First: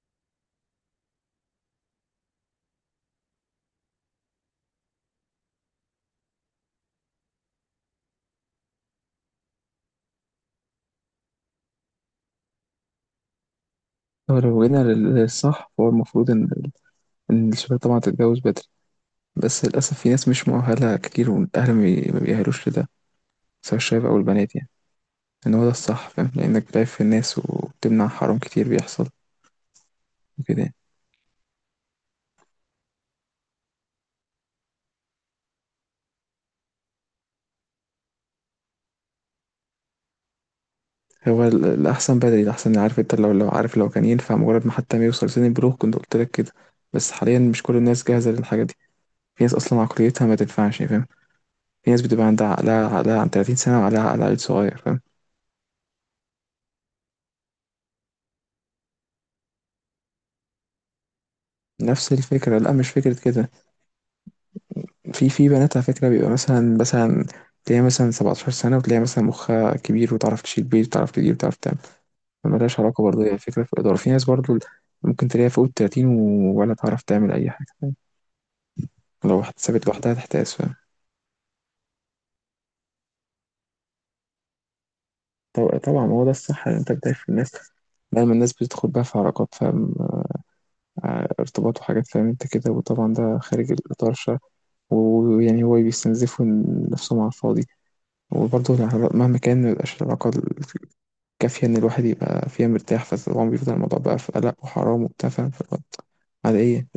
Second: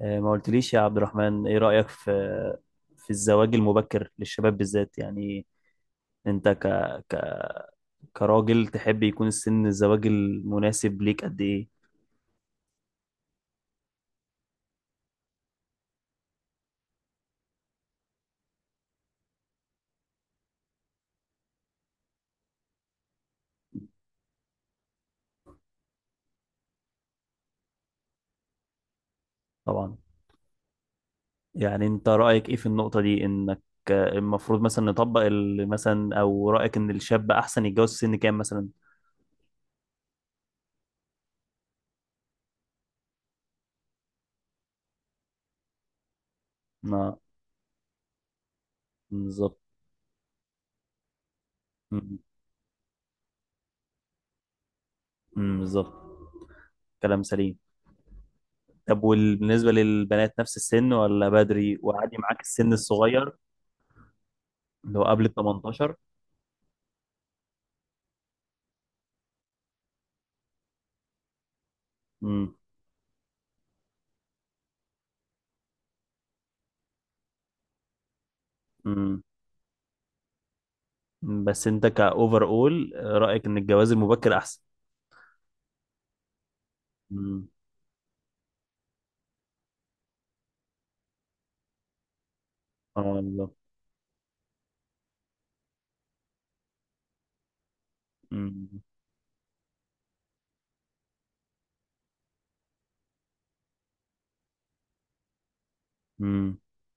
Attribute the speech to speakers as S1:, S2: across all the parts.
S1: ما قلتليش يا عبد الرحمن ايه رأيك في الزواج المبكر للشباب بالذات؟ يعني انت ك... كراجل تحب يكون السن الزواج المناسب ليك قد ايه؟
S2: هو لو جينا للصح، فهو المفروض إن الشباب طبعا تتجوز بدري. بس للأسف في ناس مش مؤهلة كتير، والأهل ما بيأهلوش لده، سواء الشباب أو البنات، يعني إن هو ده الصح، فاهم؟ لأنك بتعرف في الناس، وبتمنع حرام كتير بيحصل
S1: طبعا.
S2: وكده يعني.
S1: يعني انت رأيك ايه في النقطة دي، انك المفروض مثلا نطبق مثلا، او رأيك ان الشاب احسن يتجوز في سن كام مثلا؟
S2: هو الأحسن بدري، الأحسن، عارف أنت؟ لو عارف، لو كان ينفع مجرد ما حتى ما يوصل سن البلوغ كنت قلت لك كده. بس
S1: ما
S2: حاليا مش كل الناس جاهزة للحاجة دي. في ناس
S1: بالظبط.
S2: أصلا عقليتها ما تنفعش يعني، فاهم؟ في ناس
S1: م-
S2: بتبقى عندها عقلها عن 30 سنة وعقلها عقل عيل صغير، فاهم؟
S1: بالظبط، كلام سليم. طب وبالنسبة للبنات نفس السن، ولا بدري
S2: نفس
S1: وعادي معاك
S2: الفكرة، لا
S1: السن
S2: مش فكرة
S1: الصغير
S2: كده.
S1: اللي هو قبل
S2: في
S1: ال
S2: في بنات على
S1: 18؟
S2: فكرة بيبقى مثلا تلاقيها مثلا 17 سنة، وتلاقيها مثلا مخها كبير، وتعرف تشيل بيت، وتعرف تدير، وتعرف تعمل. ملهاش علاقة، برضه هي فكرة في الإدارة. في ناس برضه ممكن تلاقيها فوق التلاتين ولا تعرف تعمل أي حاجة، فاهم؟
S1: امم.
S2: لو اتسابت لوحدها تحتاس، فاهم؟
S1: مم. بس انت كاوفر اول، رايك ان الجواز المبكر احسن؟
S2: طبعا هو ده الصح، إن أنت بتعرف
S1: امم.
S2: الناس. دايما الناس بتدخل بقى في علاقات، فاهم؟ ارتباط وحاجات، فاهم أنت كده،
S1: اه
S2: وطبعا ده
S1: بالظبط.
S2: خارج الإطار الشرعي. ويعني هو بيستنزفوا نفسهم على الفاضي. وبرضه
S1: امم.
S2: مهما كان مبيبقاش العلاقة كافية إن الواحد يبقى فيها مرتاح، فطبعا بيفضل الموضوع بقى في قلق وحرام وبتاع، فاهم؟ فاللي هو
S1: امم،
S2: على إيه،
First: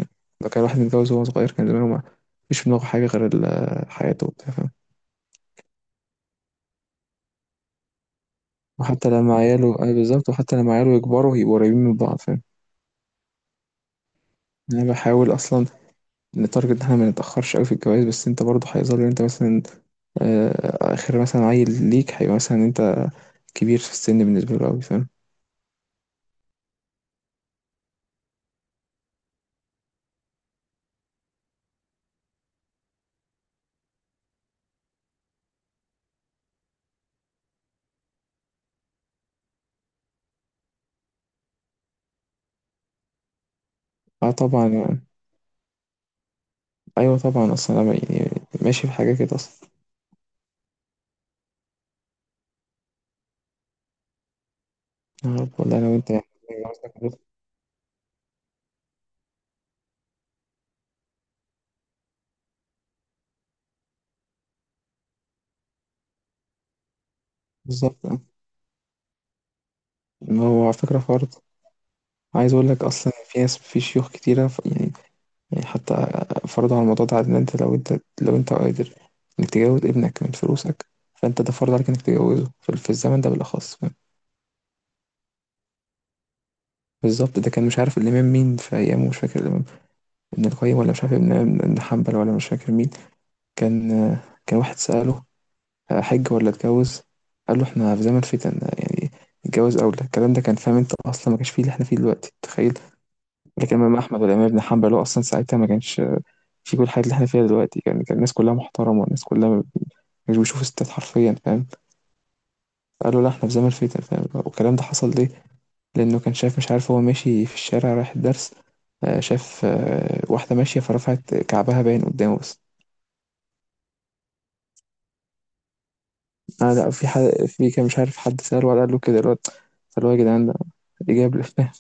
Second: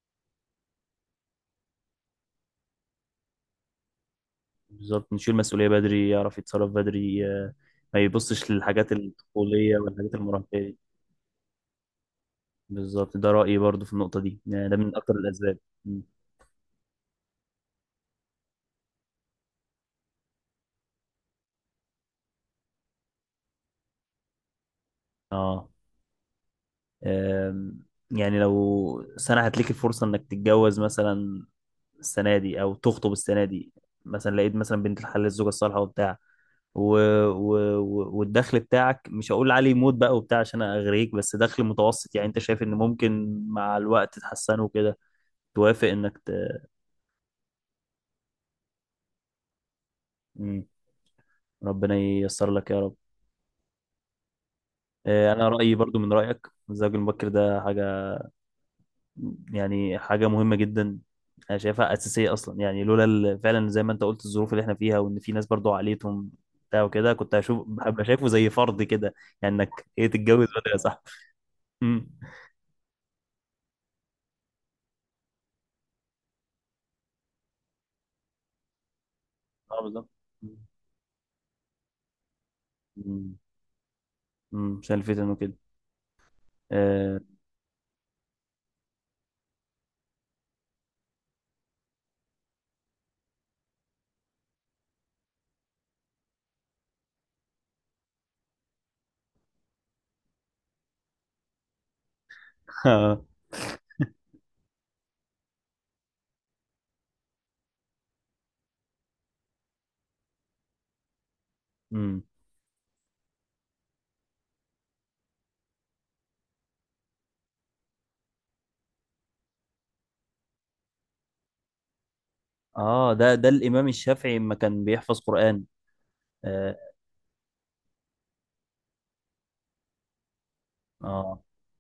S2: لو كان الواحد متجوز وهو صغير كان زمانه ما فيش في دماغه حاجة غير حياته وبتاع، فاهم؟
S1: بالظبط. نشيل مسؤوليه بدري، يعرف يتصرف بدري، ما يبصش للحاجات
S2: وحتى لما عياله،
S1: الطفوليه
S2: آه
S1: والحاجات
S2: بالظبط، وحتى
S1: المراهقيه
S2: لما
S1: دي.
S2: عياله يكبروا هيبقوا قريبين من بعض، فاهم؟
S1: بالظبط، ده رايي برضو في النقطه دي، يعني ده
S2: أنا
S1: من اكتر
S2: بحاول
S1: الاسباب.
S2: أصلا
S1: مم.
S2: نتارجت إن إحنا ما نتأخرش أوي في الجواز، بس أنت برضه هيظل أنت مثلا آخر مثلا عيل ليك هيبقى مثلا أنت كبير في السن بالنسبة له أوي، فاهم؟
S1: اه. آم، يعني لو سنه هتليك الفرصه انك تتجوز مثلا السنه دي، او تخطب السنه دي، مثلا لقيت مثلا بنت الحلال الزوجه الصالحه وبتاع و... والدخل بتاعك مش هقول عليه موت بقى وبتاع عشان اغريك، بس دخل متوسط، يعني انت شايف ان ممكن مع الوقت
S2: اه
S1: تحسنه
S2: طبعا.
S1: وكده، توافق
S2: أيوه طبعا، أصلا أنا يعني ماشي في حاجة كده أصلا.
S1: مم. ربنا ييسر لك يا رب. انا رايي
S2: والله لو
S1: برضو
S2: انت
S1: من
S2: محتاج
S1: رايك،
S2: جوازك
S1: الزواج
S2: كله.
S1: المبكر ده حاجه، يعني حاجة مهمة جدا. أنا شايفها أساسية أصلا، يعني لولا فعلا زي ما أنت قلت الظروف اللي إحنا فيها، وإن في ناس برضو عليتهم بتاع وكده، كنت هشوف هبقى
S2: بالظبط آه.
S1: شايفه زي فرض كده. يعني إنك، إيه، تتجوز
S2: هو
S1: بدري
S2: على
S1: يا
S2: فكرة
S1: صاحبي.
S2: فرض.
S1: أمم.
S2: عايز اقول لك اصلا في ناس، في شيوخ كتيرة يعني، يعني حتى فرضوا على الموضوع ده، ان انت لو انت قادر انك
S1: أه
S2: تجوز
S1: بالظبط.
S2: ابنك من فلوسك، فانت ده فرض عليك انك تجوزه في الزمن ده
S1: أمم.
S2: بالاخص، فاهم؟
S1: أمم، عشان الفتن وكده. آه.
S2: بالظبط، ده كان مش عارف الامام مين في ايامه، مش فاكر الامام ابن القيم ولا مش عارف ابن حنبل ولا مش فاكر مين، كان آه، كان واحد سأله هحج ولا اتجوز؟ قال له احنا في زمن فتن يعني، اتجوز اولى. الكلام ده كان، فاهم انت، اصلا ما كانش فيه اللي احنا فيه دلوقتي، تخيل. لكن امام احمد والامام ابن حنبل، هو اصلا ساعتها ما كانش في كل الحاجات اللي احنا فيها دلوقتي، كان الناس كلها محترمه، والناس كلها مش بيشوفوا ستات حرفيا، فاهم؟
S1: أمم.
S2: قالوا لا احنا في زمن فتن، فاهم؟ والكلام ده حصل ليه؟ لانه كان شايف، مش عارف، هو ماشي في الشارع رايح الدرس، شاف واحده ماشيه فرفعت كعبها باين قدامه بس.
S1: آه، ده ده الإمام الشافعي لما كان بيحفظ قرآن.
S2: انا
S1: آه.
S2: لا، في حد، في كان مش عارف حد سأله ولا قال له كده الواد، فاللي هو يا جدعان، ده ايه جاب لي؟
S1: آه.
S2: فاهم،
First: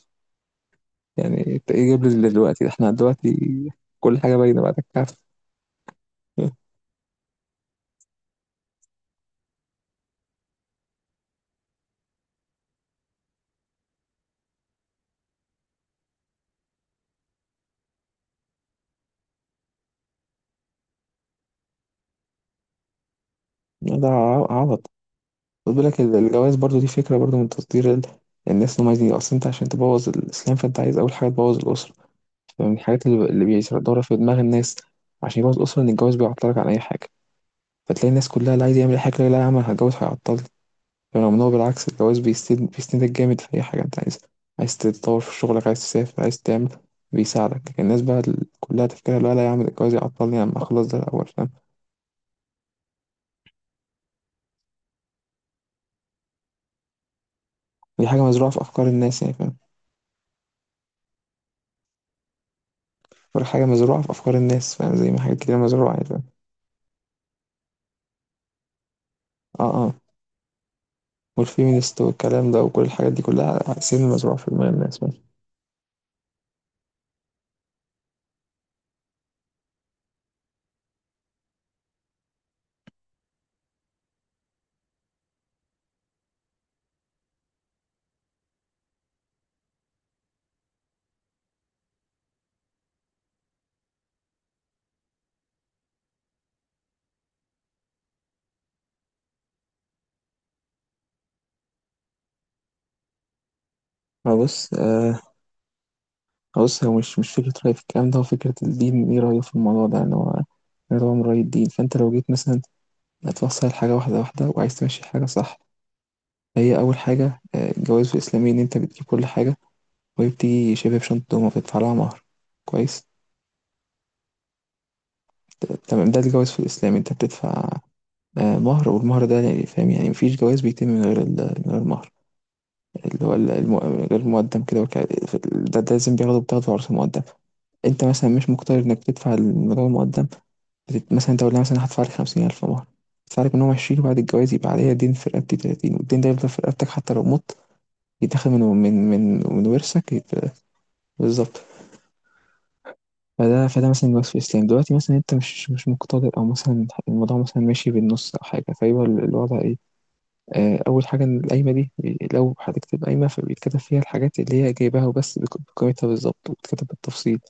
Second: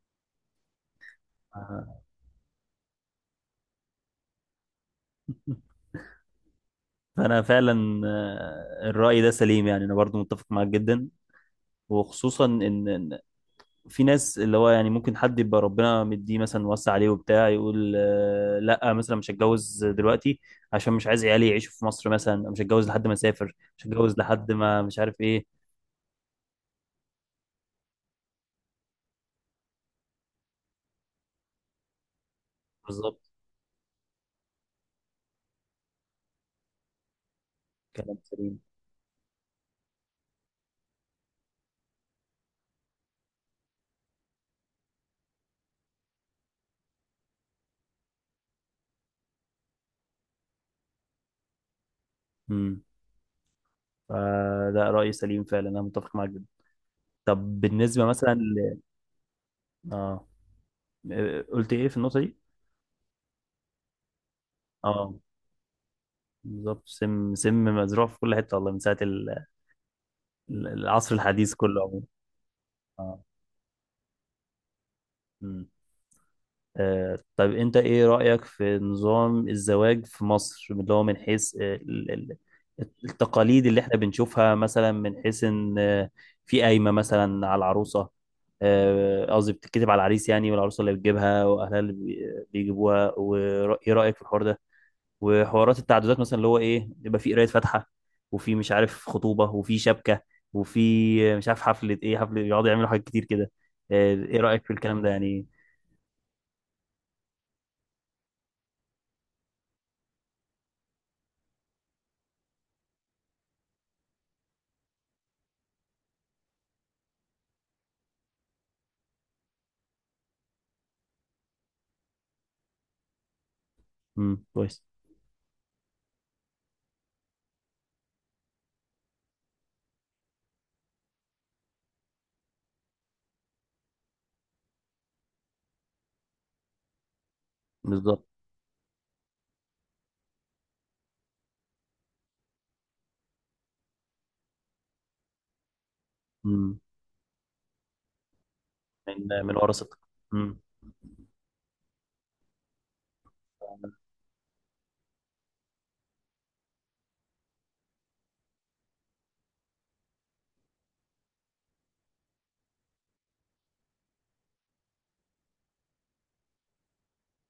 S2: يعني انت ايه
S1: آه.
S2: جايب لي دلوقتي؟ احنا دلوقتي كل حاجه باينه بعد الكعف.
S1: فأنا فعلا، الرأي ده سليم، يعني أنا برضو متفق معاك جدا. وخصوصا ان إن في ناس اللي هو يعني ممكن حد يبقى ربنا مديه مثلا وسع عليه وبتاع، يقول لا مثلا مش هتجوز دلوقتي عشان مش عايز عيالي يعيشوا في مصر، مثلا مش هتجوز لحد ما اسافر، مش
S2: ده
S1: هتجوز لحد ما
S2: عبط.
S1: مش عارف ايه.
S2: خد بالك الجواز برضو، دي فكره برضو من تطوير الناس اللي هم عايزين، اصل انت عشان تبوظ الاسلام فانت عايز اول حاجه تبوظ الاسره. فمن الحاجات
S1: بالظبط،
S2: اللي بيدور في دماغ الناس عشان يبوظ الاسره، ان الجواز بيعطلك عن اي حاجه، فتلاقي
S1: كلام
S2: الناس كلها
S1: سليم.
S2: لا عايز يعمل أي حاجه، لا لا يا عم، أنا هتجوز هيعطلني، رغم ان هو بالعكس، الجواز بيسندك جامد في اي حاجه انت عايزها، عايز تتطور في شغلك، عايز تسافر، عايز تعمل. بيساعدك. الناس بقى كلها تفكيرها لا لا يا عم، ده الجواز يعطلني، اما اخلص ده الاول، فاهم؟
S1: امم. فده رأي سليم فعلا، انا متفق معاك جدا. طب بالنسبة
S2: دي حاجه
S1: مثلا
S2: مزروعه في افكار الناس يعني، فاهم؟
S1: اه، قلت ايه في النقطة دي؟
S2: بقول لك حاجه مزروعه في افكار الناس، فاهم؟ زي
S1: اه،
S2: ما حاجات كتير مزروعه يعني، فاهم؟
S1: بالظبط. سم سم مزروع في كل حتة والله، من ساعة
S2: اه، اه.
S1: العصر الحديث كله
S2: والفيمينست
S1: عموما.
S2: والكلام ده وكل الحاجات
S1: اه.
S2: دي كلها سن مزروعه في دماغ الناس، فاهم؟
S1: مم. طب انت ايه رأيك في نظام الزواج في مصر، اللي هو من حيث التقاليد اللي احنا بنشوفها؟ مثلا من حيث ان في قايمة مثلا على العروسة، قصدي بتتكتب على العريس، يعني والعروسة اللي بتجيبها واهلها اللي بيجيبوها، وايه رأيك في الحوار ده؟ وحوارات التعدادات مثلا، اللي هو ايه، يبقى في قراية فاتحة، وفي مش عارف خطوبة، وفي شبكة، وفي مش عارف حفلة، ايه، حفلة يقعدوا يعملوا حاجات كتير كده.
S2: ما
S1: ايه رأيك في
S2: بص،
S1: الكلام ده
S2: آه،
S1: يعني؟
S2: بص، هو مش فكره رأي في الكلام ده، هو فكره الدين ايه رايه في الموضوع ده، ان هو انا طبعا من رأي الدين. فانت لو جيت مثلا هتوصل حاجة واحدة واحدة، وعايز تمشي حاجة صح. هي أول حاجة، الجواز الإسلامي إن أنت بتجيب كل حاجة وهي بتيجي شبه بشنطة، وما بتدفع لها مهر. كويس.
S1: كويس.
S2: تمام، ده الجواز في الإسلام، أنت بتدفع مهر، والمهر ده يعني فاهم؟ يعني مفيش جواز بيتم من غير من غير مهر، اللي هو غير المقدم كده، في ده لازم بتاخده عرض المقدم. انت
S1: بالظبط.
S2: مثلا مش مقتدر انك تدفع المبلغ المقدم، مثلا انت، قلنا مثلا هدفع لك 50,000 مهر، هدفع لك منهم عشرين، وبعد الجواز يبقى عليا دين في رقبتي تلاتين، والدين ده يفضل في
S1: مم.
S2: رقبتك حتى لو مت، يتاخد من من
S1: من
S2: من
S1: من
S2: من
S1: ورثة.
S2: ورثك،
S1: مم.
S2: بالظبط. فده مثلا الوصف في الإسلام. دلوقتي مثلا انت مش مقتدر، او مثلا الموضوع مثلا ماشي بالنص او حاجة، فيبقى الوضع إيه؟ أول حاجة إن القايمة دي، لو هتكتب قايمة، فبيتكتب فيها الحاجات اللي هي جايباها وبس، بقيمتها بالظبط، وبتكتب بالتفصيل.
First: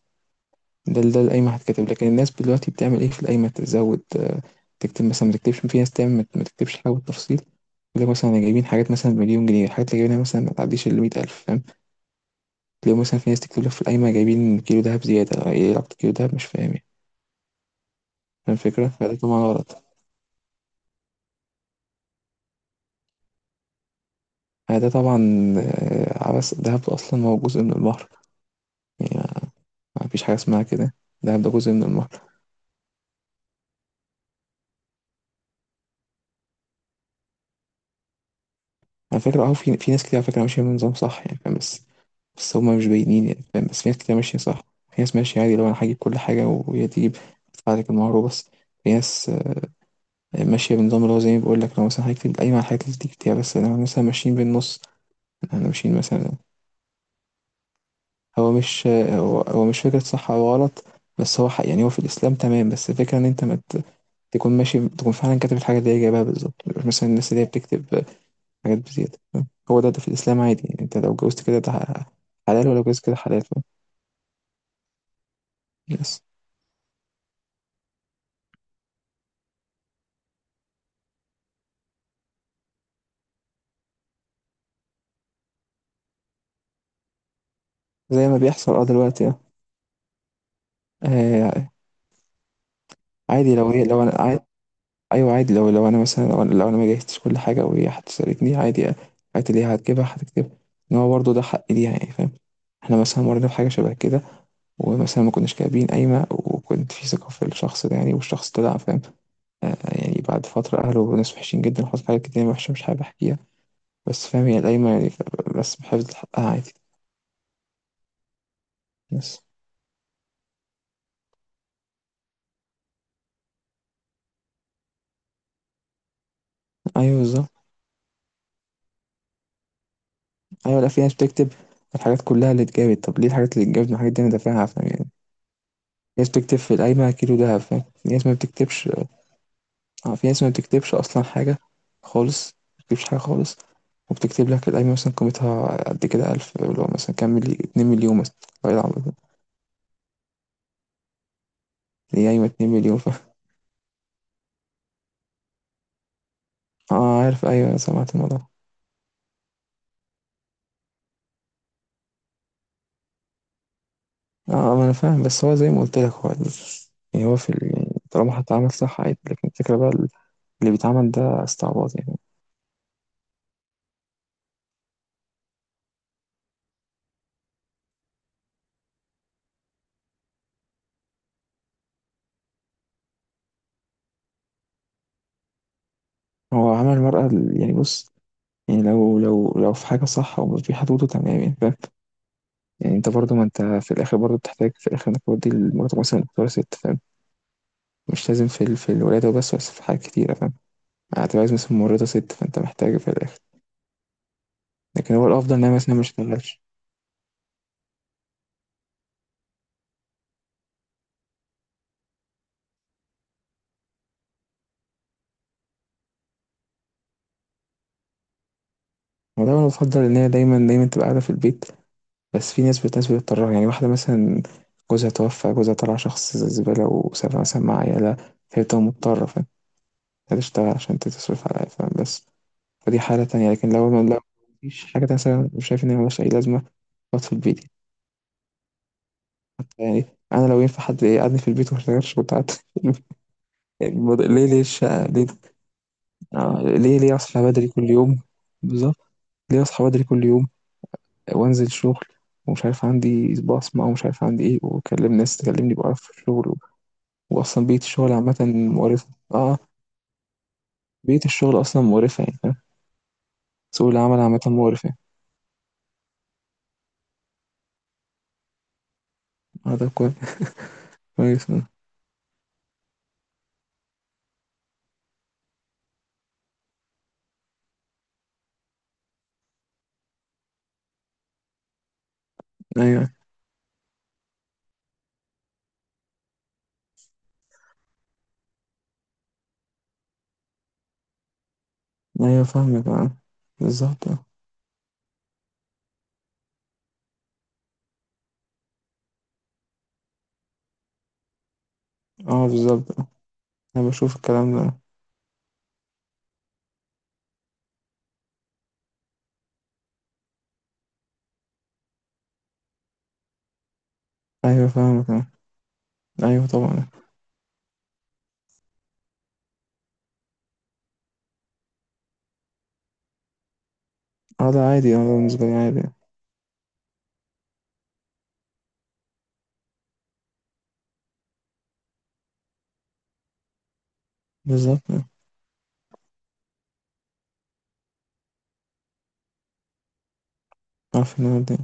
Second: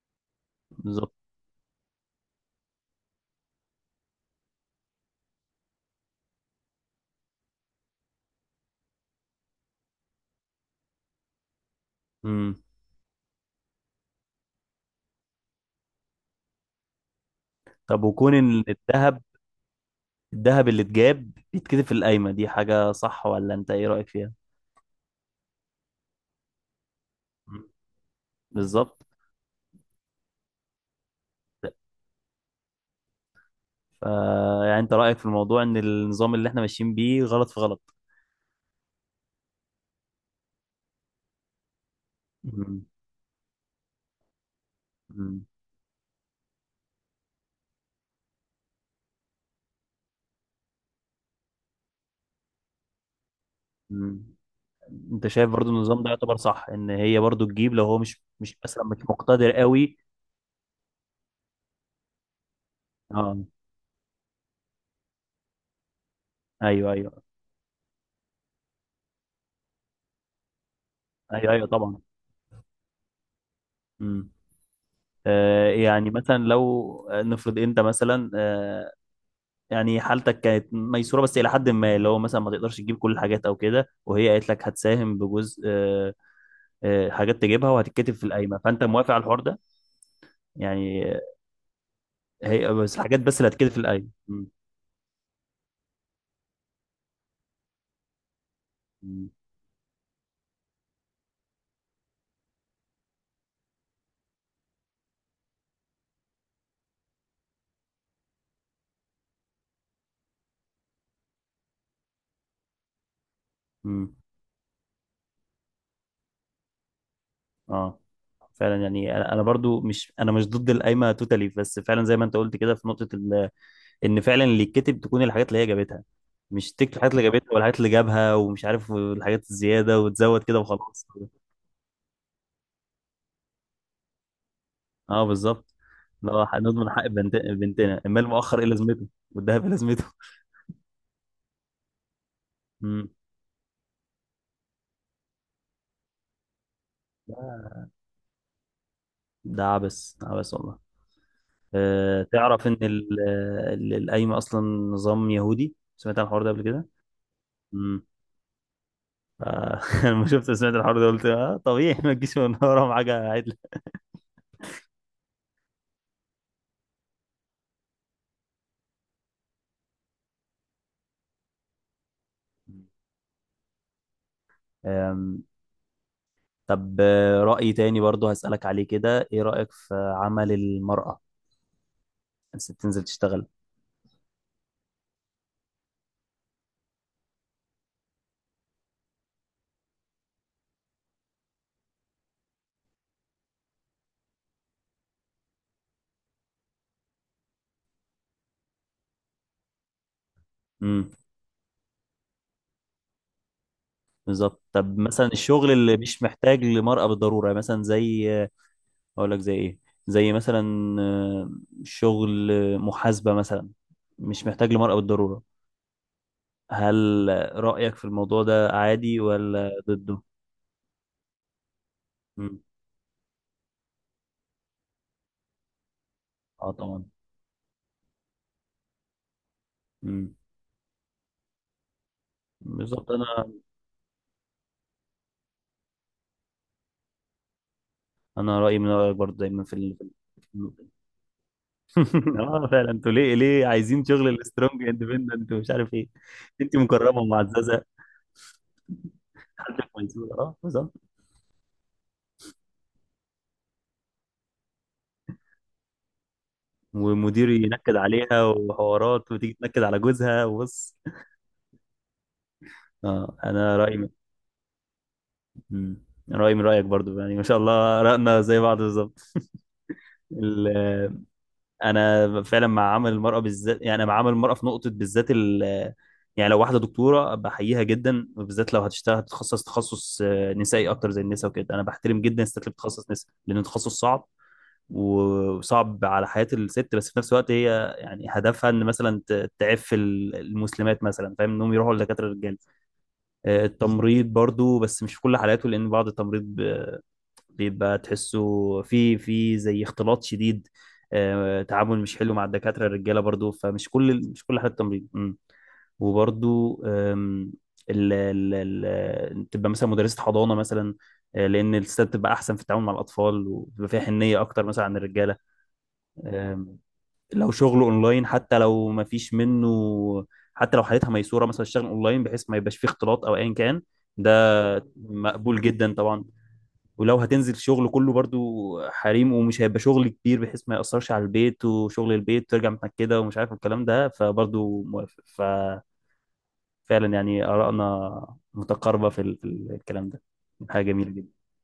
S2: ده
S1: بالظبط.
S2: ده القايمة هتكتب. لكن الناس دلوقتي بتعمل إيه في القايمة؟ تزود، تكتب مثلا ما تكتبش، في ناس تعمل ما تكتبش حاجة بالتفصيل، لو مثلا أنا جايبين حاجات مثلا مليون جنيه، الحاجات اللي جايبينها مثلا ما تعديش ال 100,000، فاهم؟
S1: مم.
S2: لو مثلا في ناس تكتب لك في القايمة جايبين كيلو دهب زيادة، إيه علاقة كيلو دهب؟ مش فاهم يعني،
S1: طب، وكون
S2: فاهم
S1: إن
S2: الفكرة؟ فده
S1: الذهب،
S2: طبعا غلط.
S1: الذهب اللي اتجاب بيتكتب في القايمة دي، حاجة صح ولا أنت إيه رأيك فيها؟
S2: فده طبعا عبث. الدهب أصلا هو جزء
S1: مم.
S2: من البحر،
S1: بالظبط.
S2: يعني مفيش حاجة اسمها كده، ده جزء من المهر.
S1: ف، يعني أنت رأيك في الموضوع إن النظام اللي إحنا ماشيين بيه غلط في غلط؟
S2: على فكرة اه، في ناس كتير على فكرة ماشية بنظام صح، يعني فاهم؟ بس، بس هما
S1: مم.
S2: مش باينين يعني، فاهم؟ بس في ناس كتير ماشية صح. في ناس ماشية
S1: مم.
S2: عادي، لو أنا هجيب كل حاجة وهي تجيب، أدفع لك المهر وبس. في ناس ماشية بنظام اللي هو، زي ما بقول لك، لو مثلا هيكتب القايمة على الحاجات اللي تكتبها، بس أنا مثلا
S1: مم.
S2: ماشيين بالنص.
S1: أنت شايف
S2: احنا
S1: برضو
S2: ماشيين
S1: النظام ده
S2: مثلا،
S1: يعتبر صح، إن هي برضو تجيب لو هو مش
S2: هو
S1: مش مثلا
S2: مش
S1: مش
S2: آه، هو
S1: مقتدر
S2: هو مش
S1: قوي؟
S2: فكرة صح أو غلط، بس هو حق يعني، هو في الإسلام تمام. بس الفكرة إن أنت
S1: أه.
S2: ما ت- تكون ماشي، تكون فعلا كاتب الحاجة اللي هي جايبها بالظبط، مش
S1: أيوه
S2: مثلا
S1: أيوه.
S2: الناس اللي هي بتكتب حاجات بزيادة، فاهم؟ هو ده في الإسلام عادي. يعني أنت لو جوزت
S1: أيوه
S2: كده
S1: أيوه
S2: ده
S1: طبعا.
S2: حلال، ولو جوزت كده حلال، فاهم؟
S1: مم. يعني
S2: بس
S1: مثلا لو، نفرض انت مثلا آه، يعني حالتك كانت ميسوره بس الى حد ما، اللي هو مثلا ما تقدرش تجيب كل الحاجات او كده، وهي قالت لك هتساهم بجزء، حاجات تجيبها وهتتكتب في
S2: زي ما
S1: القايمه،
S2: بيحصل
S1: فانت موافق على
S2: دلوقتي
S1: الحوار ده؟ يعني
S2: آه،
S1: هي بس الحاجات بس اللي
S2: عادي،
S1: هتتكتب في
S2: لو
S1: القايمه.
S2: أنا عادي. أيوه عادي، لو أنا مثلا، لو أنا ما جهزتش كل حاجة وهي هتسألتني عادي،
S1: مم،
S2: الحاجات اللي هي هتجيبها هتكتبها، إن هو برضه ده حق ليها، يعني فاهم؟ احنا مثلا مرينا بحاجة شبه كده، ومثلا ما كناش كاتبين قايمة، وكنت في ثقة في الشخص ده، يعني والشخص طلع فاهم، يعني بعد فترة أهله ناس وحشين جدا، وحصل حاجات كتير وحشة مش حابب أحكيها.
S1: مم.
S2: بس فاهم هي القايمة يعني، بس بحفظ حقها عادي.
S1: اه فعلا، يعني انا
S2: بس
S1: أنا برضو مش، انا مش ضد القايمه توتالي، بس فعلا زي ما انت قلت كده في نقطه ان فعلا اللي يتكتب تكون الحاجات اللي هي جابتها، مش تكتب الحاجات
S2: أيوه
S1: اللي
S2: بالظبط.
S1: جابتها والحاجات اللي جابها ومش عارف والحاجات الزياده، وتزود كده
S2: أيوه لا في
S1: وخلاص.
S2: ناس بتكتب الحاجات كلها اللي اتجابت. طب ليه الحاجات اللي اتجابت والحاجات دي أنا دافعها، فاهم يعني؟
S1: اه بالظبط.
S2: في ناس
S1: لو
S2: بتكتب في
S1: هنضمن حق
S2: القايمة كيلو دهب، فاهم؟
S1: بنتنا،
S2: في ناس
S1: المال
S2: ما
S1: مؤخر ايه
S2: بتكتبش.
S1: لازمته، والذهب ايه لازمته.
S2: اه، في ناس ما بتكتبش أصلا حاجة خالص، ما بتكتبش
S1: مم.
S2: حاجة خالص، وبتكتب لك القايمة مثلا قيمتها قد كده ألف، اللي هو مثلا كام، 2 مليون مثلا. والله العظيم.
S1: ده عبس عبس والله. أه،
S2: دي قايمة
S1: تعرف
S2: اتنين
S1: ان
S2: مليون فاهم؟
S1: القايمه اصلا نظام يهودي؟ سمعت عن الحوار ده قبل كده؟
S2: اه، عارف، أيوه
S1: امم.
S2: سمعت الموضوع.
S1: لما شفت سمعت الحوار ده قلت اه طبيعي، ما تجيش من وراهم حاجه عدله.
S2: اه ما انا فاهم، بس هو زي ما قلت لك هو يعني طالما هتتعامل صح عادي، لكن الفكرة بقى اللي بيتعمل ده استعباط يعني.
S1: أم، طب رأي تاني برضو هسألك عليه كده، ايه رأيك في عمل المرأة، الست تنزل تشتغل؟
S2: هو عمل المرأة يعني بص، يعني لو في حاجة صح ومش في حدوده تمام، يعني فاهم؟ يعني انت برضو، ما انت في الاخر برضو بتحتاج في الاخر انك تودي مراتك مثلا دكتورة ست، فاهم؟ مش لازم في في الولادة وبس، بس في حاجات كتيرة، فاهم؟ هتبقى عايز مثلا ممرضة ست، فانت محتاج في الاخر.
S1: بالظبط. طب
S2: لكن هو
S1: مثلا
S2: الافضل ان هي
S1: الشغل
S2: مثلا
S1: اللي
S2: ما
S1: مش
S2: تشتغلش.
S1: محتاج لمرأة بالضرورة، يعني مثلا زي، اقول لك زي ايه، زي مثلا آه، شغل محاسبة مثلا، مش محتاج لمرأة بالضرورة، هل رأيك في الموضوع ده عادي
S2: وده انا
S1: ولا
S2: بفضل ان
S1: ضده؟
S2: هي دايما دايما تبقى قاعدة في البيت. بس
S1: مم.
S2: في ناس، بتضطر يعني، واحدة مثلا جوزها توفى، جوزها طلع شخص
S1: اه
S2: زبالة
S1: طبعا.
S2: وسابها مثلا مع عيالها، فهي بتبقى مضطرة، فاهم؟
S1: مم.
S2: تشتغل عشان تصرف على العيال، فاهم؟ بس فدي
S1: بالظبط.
S2: حالة تانية.
S1: انا،
S2: لكن لو ما لو مفيش حاجة تانية مثلا، مش شايف إن هي ملهاش أي لازمة، أقعد في البيت.
S1: انا رأيي من رأيك برضه دايما
S2: يعني أنا
S1: في
S2: لو ينفع
S1: النقطة دي.
S2: حد يقعدني في البيت وما اشتغلش كنت قعدت في
S1: اه فعلا،
S2: البيت.
S1: انتوا ليه
S2: يعني
S1: عايزين شغل
S2: ليه
S1: السترونج
S2: الشقة؟ ليه
S1: اندبندنت ومش عارف ايه؟ انت
S2: ليه
S1: مكرمة
S2: أصحى بدري
S1: ومعززة.
S2: كل يوم؟ بالظبط. ليه
S1: حد
S2: اصحى
S1: في
S2: بدري كل
S1: ميسورة.
S2: يوم
S1: اه بالظبط.
S2: وانزل شغل ومش عارف عندي صباع اسمه ومش عارف عندي ايه، واكلم ناس تكلمني بقرف في الشغل.
S1: ومديري
S2: واصلا بيئه
S1: ينكد
S2: الشغل عامه
S1: عليها،
S2: مقرفه.
S1: وحوارات، وتيجي
S2: اه.
S1: تنكد على جوزها، وبص.
S2: بيئه الشغل اصلا مقرفه، يعني فاهم؟
S1: اه، انا
S2: سوق
S1: رايي من-
S2: العمل عامه مقرف يعني.
S1: مم. رايي من رايك برضو، يعني ما شاء الله راينا زي بعض بالظبط.
S2: اه ده كويس.
S1: ال-
S2: كويس آه.
S1: انا فعلا مع عمل المراه بالذات، يعني انا مع عمل المراه في نقطه بالذات يعني لو واحده دكتوره، بحييها جدا، وبالذات لو هتشتغل هتتخصص تخصص نسائي اكتر، زي النساء وكده. انا بحترم جدا الستات اللي
S2: ايوه،
S1: بتتخصص نساء، لان التخصص صعب، وصعب على حياة الست، بس في نفس الوقت هي يعني هدفها ان مثلا تعف المسلمات مثلا، فاهم، انهم يروحوا لدكاترة
S2: ايوه،
S1: الرجال.
S2: فاهمك اه. بالظبط اه.
S1: التمريض برضو، بس مش في كل حالاته، لان بعض التمريض بيبقى تحسه في زي اختلاط شديد، تعامل مش حلو مع
S2: آه،
S1: الدكاترة
S2: بالظبط آه.
S1: الرجالة برضو، فمش
S2: انا بشوف
S1: كل، مش
S2: الكلام
S1: كل حالة
S2: ده.
S1: تمريض. مم. وبرضو آم، ال ال ال تبقى مثلا مدرسة حضانة مثلا، لأن الستات بتبقى أحسن في التعامل مع الأطفال، وبتبقى فيها حنية أكتر
S2: ايوه
S1: مثلا عن
S2: فاهمك اه. ايوه
S1: الرجالة.
S2: طبعا.
S1: لو شغله اونلاين، حتى لو ما فيش منه، حتى لو حالتها ميسوره مثلا، الشغل اونلاين بحيث ما يبقاش فيه اختلاط او ايا كان، ده
S2: اه ده عادي، اه ده بالنسبه لي
S1: مقبول
S2: عادي.
S1: جدا طبعا. ولو هتنزل شغل كله برضو حريم، ومش هيبقى شغل كبير بحيث ما يأثرش على البيت وشغل البيت، ترجع متأكدة ومش عارف الكلام ده، فبرضو
S2: بالظبط آه.
S1: موافق. ففعلا يعني آرائنا متقاربة في الكلام ده، حاجة جميلة
S2: عارف ان
S1: جدا.
S2: هو ده